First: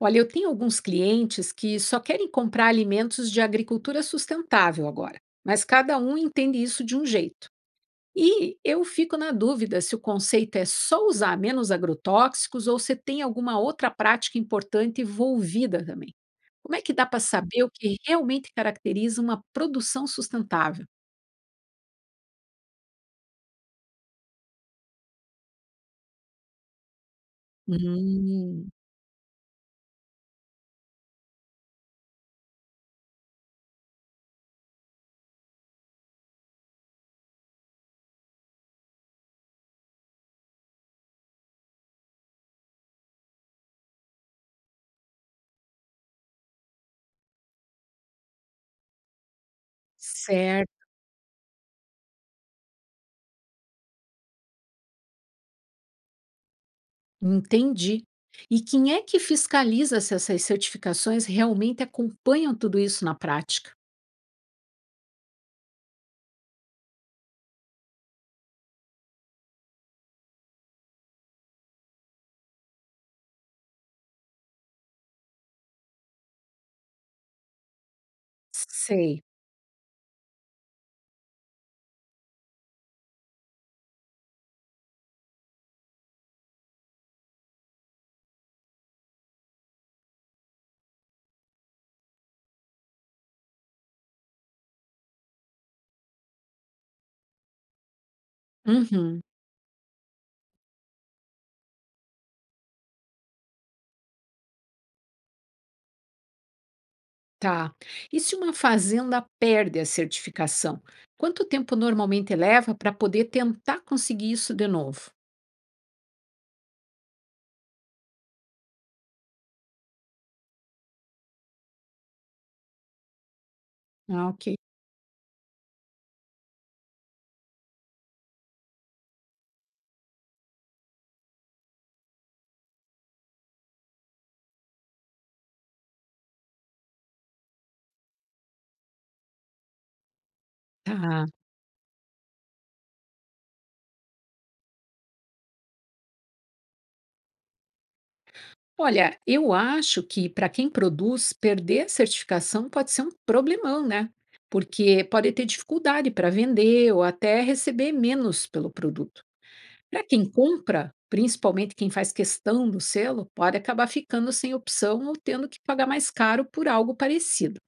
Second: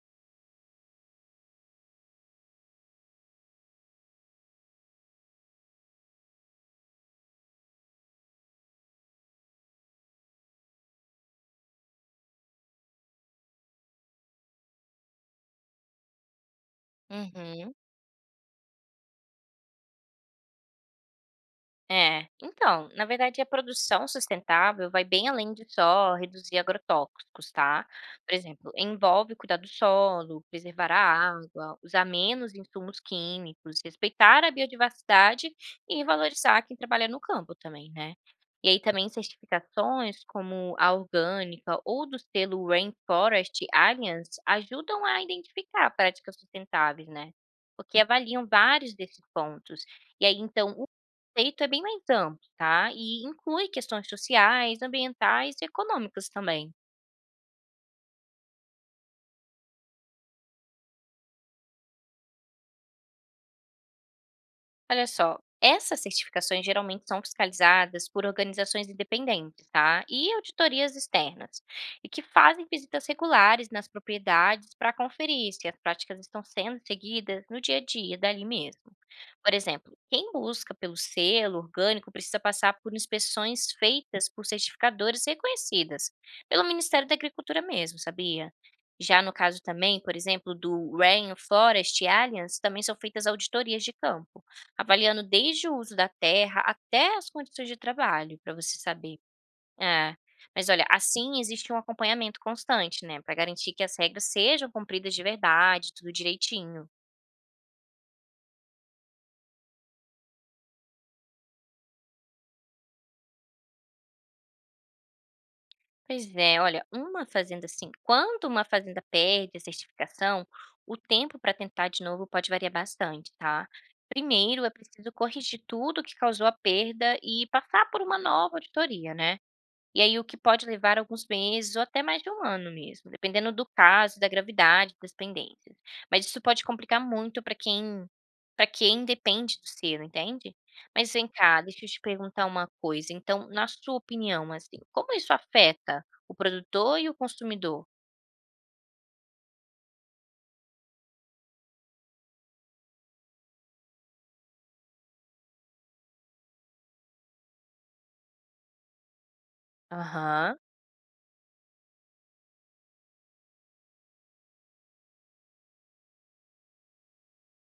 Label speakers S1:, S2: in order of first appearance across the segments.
S1: Olha, eu tenho alguns clientes que só querem comprar alimentos de agricultura sustentável agora, mas cada um entende isso de um jeito. E eu fico na dúvida se o conceito é só usar menos agrotóxicos ou se tem alguma outra prática importante envolvida também. Como é que dá para saber o
S2: Uhum.
S1: que realmente caracteriza uma produção sustentável?
S2: É. Então, na verdade, a produção sustentável vai bem além de só reduzir agrotóxicos, tá? Por
S1: Hum,
S2: exemplo, envolve cuidar do solo, preservar a água, usar menos insumos químicos, respeitar a biodiversidade e valorizar quem trabalha no campo também, né? E aí também certificações como a orgânica ou do selo Rainforest Alliance ajudam a identificar práticas sustentáveis, né? Porque avaliam vários desses pontos. E aí, então,
S1: certo,
S2: conceito é bem mais amplo, tá? E inclui questões sociais, ambientais e econômicas também.
S1: entendi. E quem é que fiscaliza se essas certificações realmente acompanham tudo isso na prática?
S2: Olha só, essas certificações geralmente são fiscalizadas por organizações independentes, tá? E auditorias externas, e que fazem visitas regulares nas propriedades para conferir se as práticas estão sendo seguidas no dia a dia dali mesmo.
S1: Sei.
S2: Por exemplo, quem busca pelo selo orgânico precisa passar por inspeções feitas por certificadores reconhecidas pelo Ministério da Agricultura mesmo, sabia? Já no caso também, por exemplo, do Rainforest Alliance, também são feitas auditorias de campo, avaliando desde o uso da terra até as condições de trabalho, para você saber.
S1: Uhum,
S2: É. Mas olha, assim existe um acompanhamento constante, né, para garantir que as regras sejam cumpridas de verdade, tudo direitinho.
S1: tá. E se uma fazenda perde a certificação? Quanto tempo normalmente leva para poder tentar conseguir isso de novo?
S2: Pois é, olha, uma fazenda assim, quando uma fazenda perde a certificação, o tempo para tentar de novo pode variar bastante, tá?
S1: Ah, ok.
S2: Primeiro é preciso corrigir tudo que causou a perda e passar por uma nova auditoria, né? E aí o que pode levar alguns meses ou até mais de um ano mesmo, dependendo do caso, da gravidade, das pendências. Mas isso pode complicar muito para quem depende do selo, entende? Mas
S1: Tá.
S2: vem cá, deixa eu te perguntar uma coisa. Então, na sua opinião, assim, como isso afeta o produtor e o consumidor?
S1: Olha, eu acho que para quem produz, perder a certificação pode ser um problemão, né? Porque pode ter dificuldade para vender ou até receber menos pelo produto. Para quem
S2: Aham.
S1: compra, principalmente quem faz questão do selo, pode acabar ficando sem opção ou tendo que pagar mais caro por algo parecido.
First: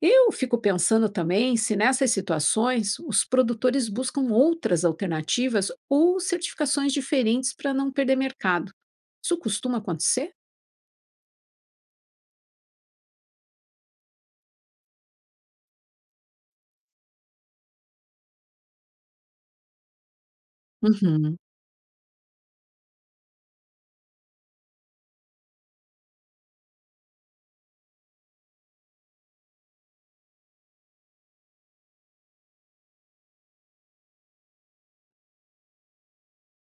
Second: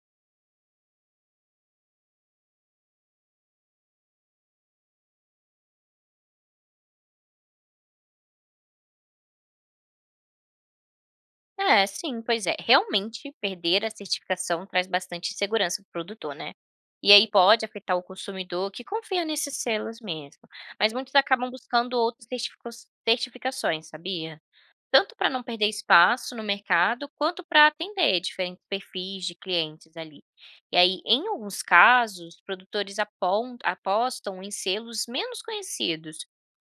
S1: Eu fico pensando também se nessas situações os produtores buscam outras alternativas ou certificações diferentes para não perder mercado. Isso costuma acontecer?
S2: É, sim, pois é. Realmente, perder a certificação traz bastante insegurança para o produtor, né? E aí pode afetar o consumidor que confia nesses selos mesmo. Mas muitos
S1: Uhum.
S2: acabam buscando outras certificações, sabia? Tanto para não perder espaço no mercado, quanto para atender diferentes perfis de clientes ali. E aí, em alguns casos, produtores apostam em selos menos conhecidos,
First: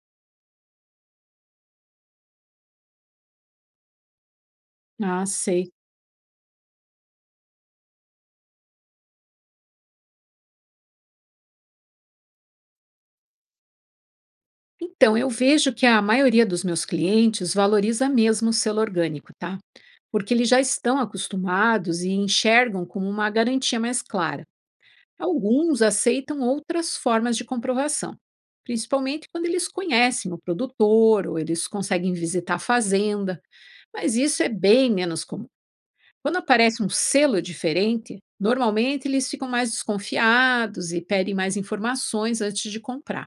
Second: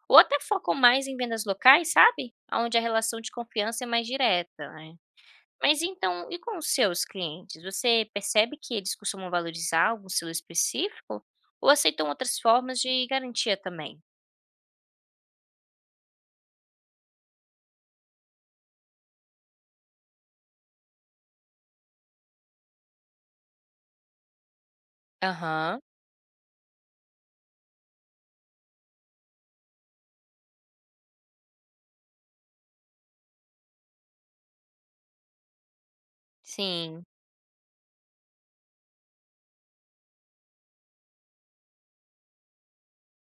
S2: ou até focam mais em vendas locais, sabe? Onde a relação de confiança é mais direta, né.
S1: Ah, sei.
S2: Mas então, e com os seus clientes? Você percebe que eles costumam valorizar algum selo específico ou aceitam outras formas de garantia também?
S1: Então, eu vejo que a maioria dos meus clientes valoriza mesmo o selo orgânico, tá? Porque eles já estão acostumados e enxergam como uma garantia mais clara.
S2: Aham,
S1: Alguns aceitam outras formas de comprovação, principalmente quando eles conhecem o produtor ou eles conseguem visitar a fazenda, mas isso é bem menos comum. Quando aparece um
S2: sim.
S1: selo diferente, normalmente eles ficam mais desconfiados e pedem mais informações antes de comprar.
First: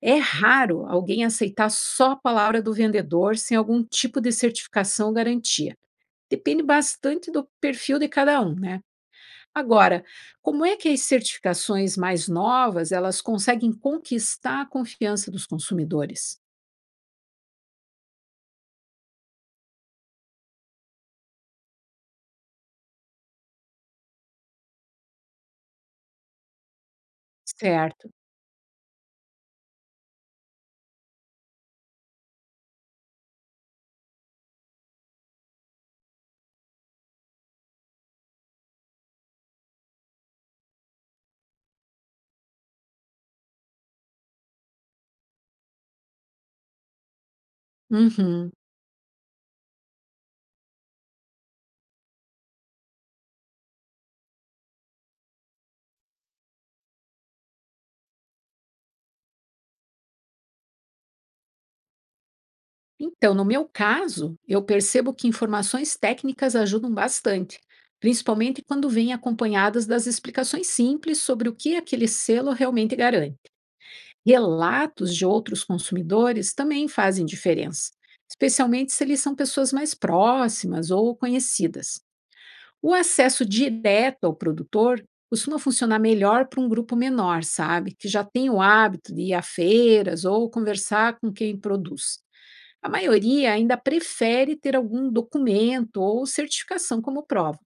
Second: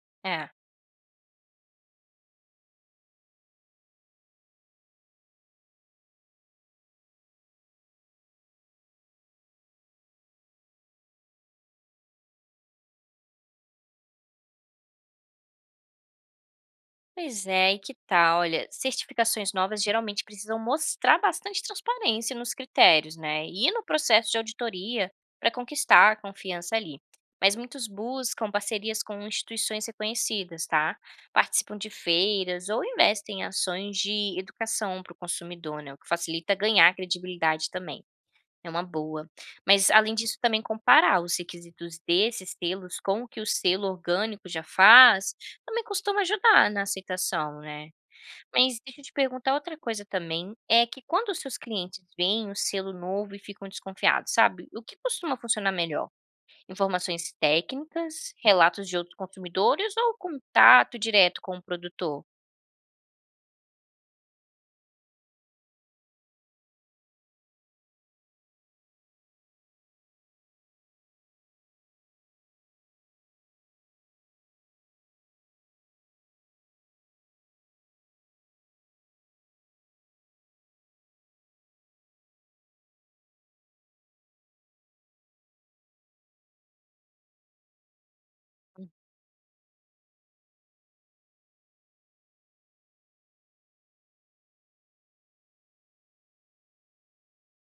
S1: É
S2: É.
S1: raro alguém aceitar só a palavra do vendedor sem algum tipo de certificação ou garantia. Depende bastante do perfil de cada um, né? Agora, como é que as certificações mais novas, elas conseguem conquistar a confiança dos consumidores?
S2: Pois é, e que tal? Olha, certificações novas geralmente precisam mostrar bastante transparência nos critérios, né? E no processo de auditoria para conquistar a confiança ali. Mas muitos
S1: Certo.
S2: buscam parcerias com instituições reconhecidas, tá? Participam de feiras ou investem em ações de educação para o consumidor, né? O que facilita ganhar credibilidade também. É uma boa. Mas além disso também comparar os requisitos desses selos com o que o selo orgânico já faz, também costuma ajudar na aceitação, né.
S1: Uhum.
S2: Mas deixa eu te perguntar outra coisa também, é que quando os seus clientes veem o selo novo e ficam desconfiados, sabe, o que costuma funcionar melhor? Informações técnicas, relatos de outros consumidores ou contato direto com o produtor?
S1: Então, no meu caso, eu percebo que informações técnicas ajudam bastante, principalmente quando vêm acompanhadas das explicações simples sobre o que aquele selo realmente garante. Relatos de outros consumidores também fazem diferença, especialmente se eles são pessoas mais próximas ou conhecidas. O acesso direto ao produtor costuma funcionar melhor para um grupo menor, sabe? Que já tem o hábito de ir a feiras ou conversar com quem produz. A maioria ainda prefere ter algum documento ou certificação como prova.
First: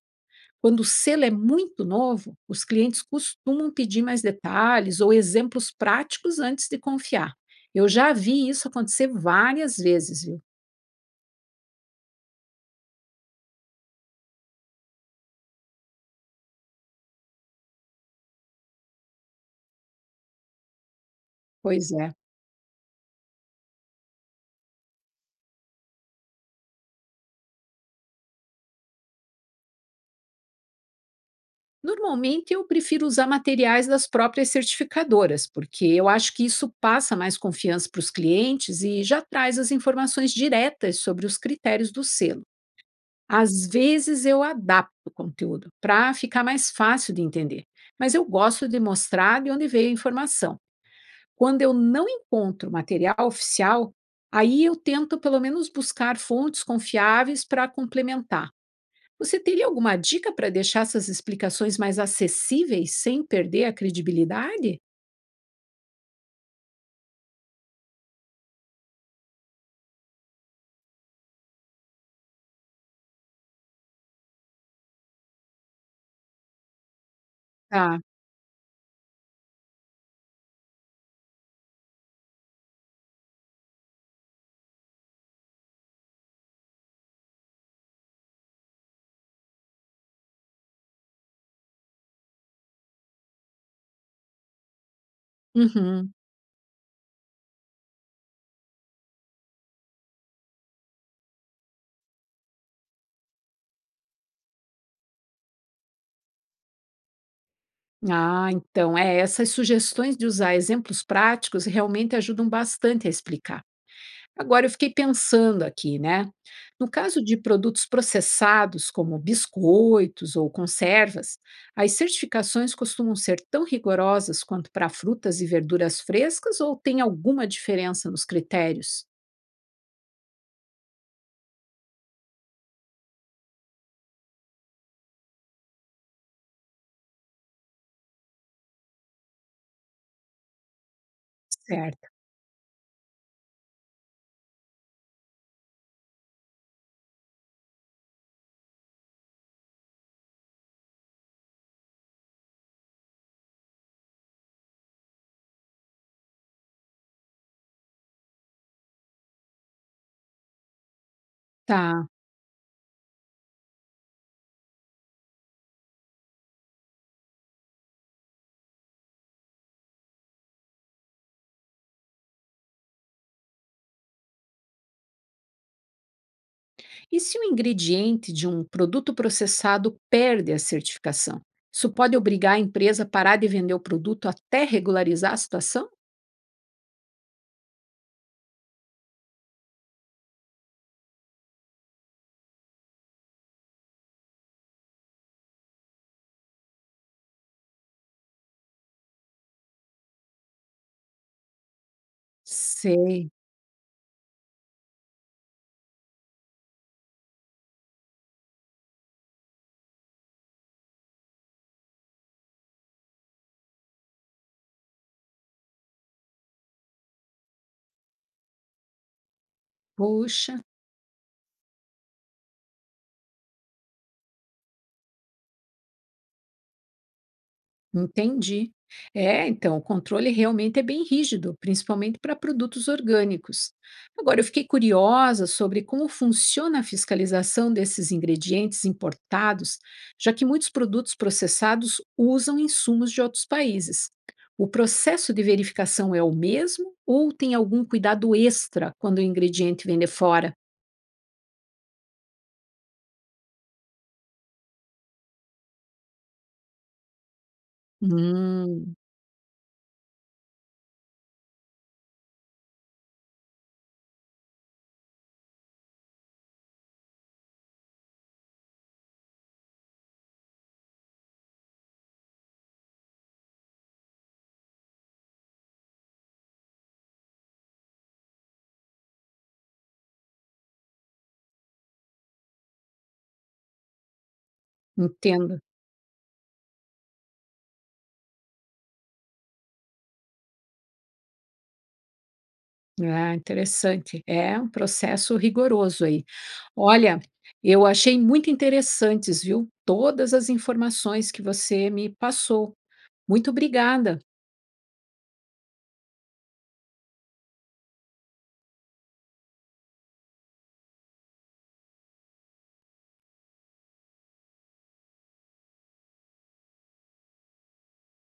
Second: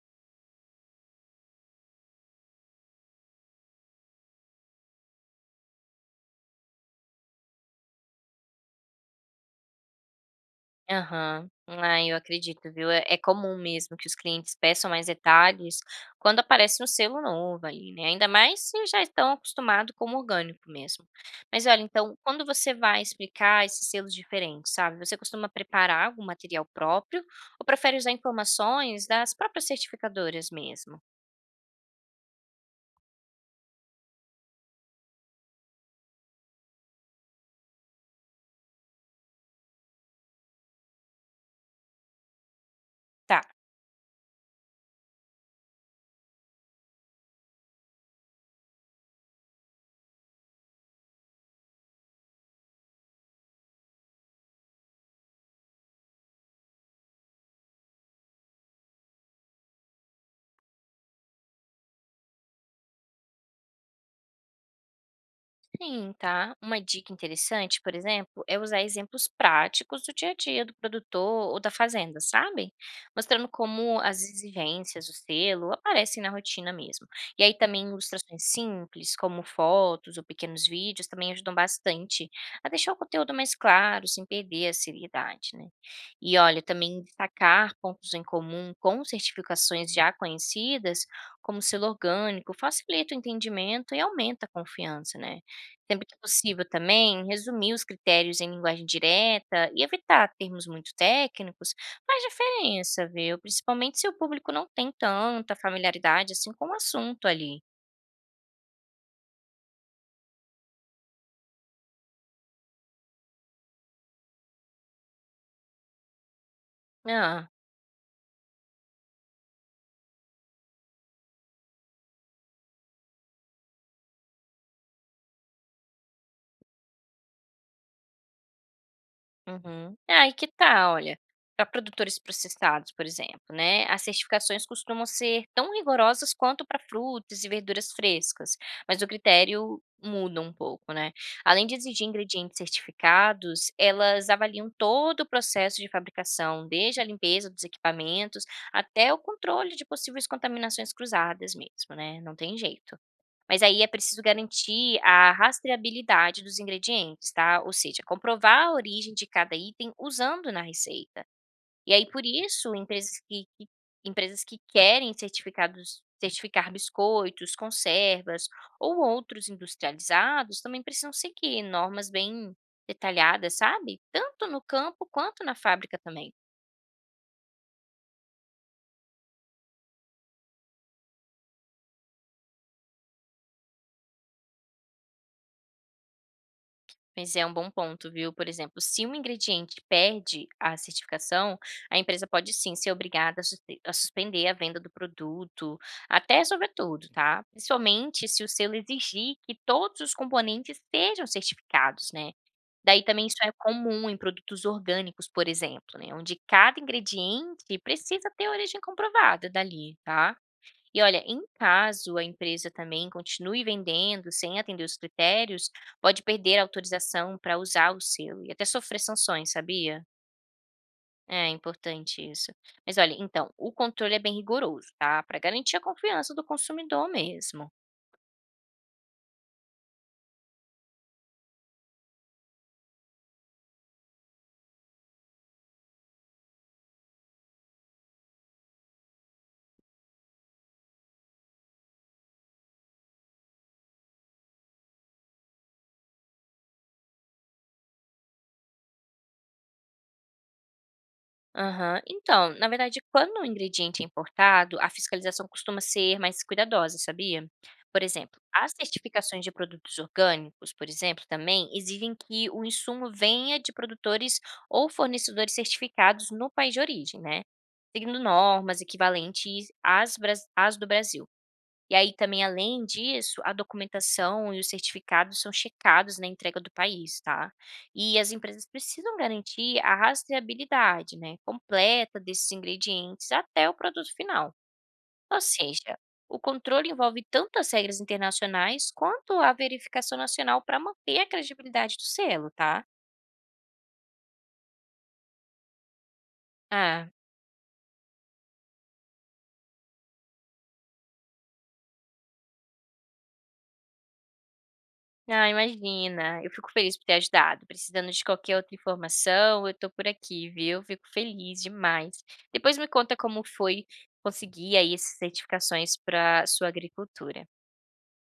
S1: Quando o selo é muito novo, os clientes costumam pedir mais detalhes ou exemplos práticos antes de confiar. Eu já vi isso acontecer várias vezes, viu?
S2: Aham. Ah, eu acredito, viu. É comum mesmo que os clientes peçam mais detalhes quando aparece um selo novo ali, né, ainda mais se já estão acostumados com o orgânico mesmo. Mas olha,
S1: Pois é.
S2: então, quando você vai explicar esses selos diferentes, sabe, você costuma preparar algum material próprio ou prefere usar informações das próprias certificadoras mesmo?
S1: Normalmente eu prefiro usar materiais das próprias certificadoras, porque eu acho que isso passa mais confiança para os clientes e já traz as informações diretas sobre os critérios do selo.
S2: Tá.
S1: Às vezes eu adapto o conteúdo para ficar mais fácil de entender, mas eu gosto de mostrar de onde veio a informação. Quando eu não encontro material oficial, aí eu tento pelo menos buscar fontes confiáveis para complementar. Você teria alguma dica para deixar essas explicações mais acessíveis sem perder a credibilidade?
S2: Sim, tá? Uma dica interessante, por exemplo, é usar exemplos práticos do dia a dia do produtor ou da fazenda, sabe? Mostrando como as exigências, o selo, aparecem na rotina mesmo. E aí também
S1: Tá.
S2: ilustrações simples, como fotos ou pequenos vídeos, também ajudam bastante a deixar o conteúdo mais claro, sem perder a seriedade, né? E olha, também destacar pontos em comum com certificações já conhecidas, como selo orgânico, facilita o entendimento e aumenta a confiança, né? Sempre
S1: Uhum.
S2: que possível também, resumir os critérios em linguagem direta e evitar termos muito técnicos faz diferença, viu? Principalmente se o público não tem tanta familiaridade assim com o assunto ali.
S1: Ah, então, é, essas sugestões de usar exemplos práticos realmente ajudam bastante a explicar. Agora, eu fiquei pensando aqui, né? No caso de
S2: Ah.
S1: produtos processados, como biscoitos ou conservas, as certificações costumam ser tão rigorosas quanto para frutas e verduras frescas ou tem alguma diferença nos critérios?
S2: Uhum. Ah, e que tal, olha, para produtores processados, por exemplo, né, as certificações costumam ser tão rigorosas quanto para frutas e verduras frescas, mas o critério muda um pouco, né? Além de exigir
S1: Certo.
S2: ingredientes certificados, elas avaliam todo o processo de fabricação, desde a limpeza dos equipamentos até o controle de possíveis contaminações cruzadas mesmo, né? Não tem jeito. Mas aí é preciso garantir a rastreabilidade dos ingredientes, tá? Ou seja, comprovar a origem de cada item usando na receita. E
S1: Tá.
S2: aí, por isso, empresas empresas que querem certificar biscoitos, conservas ou outros industrializados também precisam seguir normas bem detalhadas, sabe? Tanto no campo quanto na fábrica também.
S1: E se o ingrediente de um produto processado perde a certificação? Isso pode obrigar a empresa a parar de vender o produto até regularizar a situação?
S2: Mas é um bom ponto, viu? Por exemplo, se um ingrediente perde a certificação, a empresa pode sim ser obrigada a a suspender a venda do produto, até resolver tudo, tá? Principalmente se o selo exigir que todos os componentes sejam certificados, né? Daí também
S1: Sei.
S2: isso é comum em produtos orgânicos, por exemplo, né? Onde cada ingrediente precisa ter origem comprovada dali, tá? E olha, em caso a empresa também continue vendendo sem atender os critérios, pode perder a autorização para usar o selo e até sofrer sanções, sabia?
S1: Puxa.
S2: É importante isso. Mas olha, então, o controle é bem rigoroso, tá? Para garantir a confiança do consumidor mesmo.
S1: Entendi. É, então, o controle realmente é bem rígido, principalmente para produtos orgânicos. Agora, eu fiquei curiosa sobre como funciona a fiscalização desses ingredientes importados, já que muitos produtos processados usam insumos de outros países. O processo de verificação é o mesmo ou tem algum cuidado extra quando o ingrediente vem de fora?
S2: Aham. Então, na verdade, quando um ingrediente é importado, a fiscalização costuma ser mais cuidadosa, sabia? Por exemplo, as
S1: Hum,
S2: certificações de produtos orgânicos, por exemplo, também exigem que o insumo venha de produtores ou fornecedores certificados no país de origem, né? Seguindo normas equivalentes às do Brasil. E aí também além disso, a documentação e os certificados são checados na entrega do país, tá. E as empresas precisam garantir a rastreabilidade, né, completa desses ingredientes até o produto final. Ou
S1: entendo.
S2: seja, o controle envolve tanto as regras internacionais quanto a verificação nacional para manter a credibilidade do selo, tá.
S1: Ah, interessante. É um processo rigoroso aí.
S2: É.
S1: Olha, eu achei muito interessantes, viu? Todas as informações que você me passou. Muito obrigada.
S2: Ah, imagina. Eu fico feliz por ter ajudado. Precisando de qualquer outra informação, eu tô por aqui, viu? Fico feliz demais. Depois me conta como foi conseguir aí essas certificações para sua agricultura.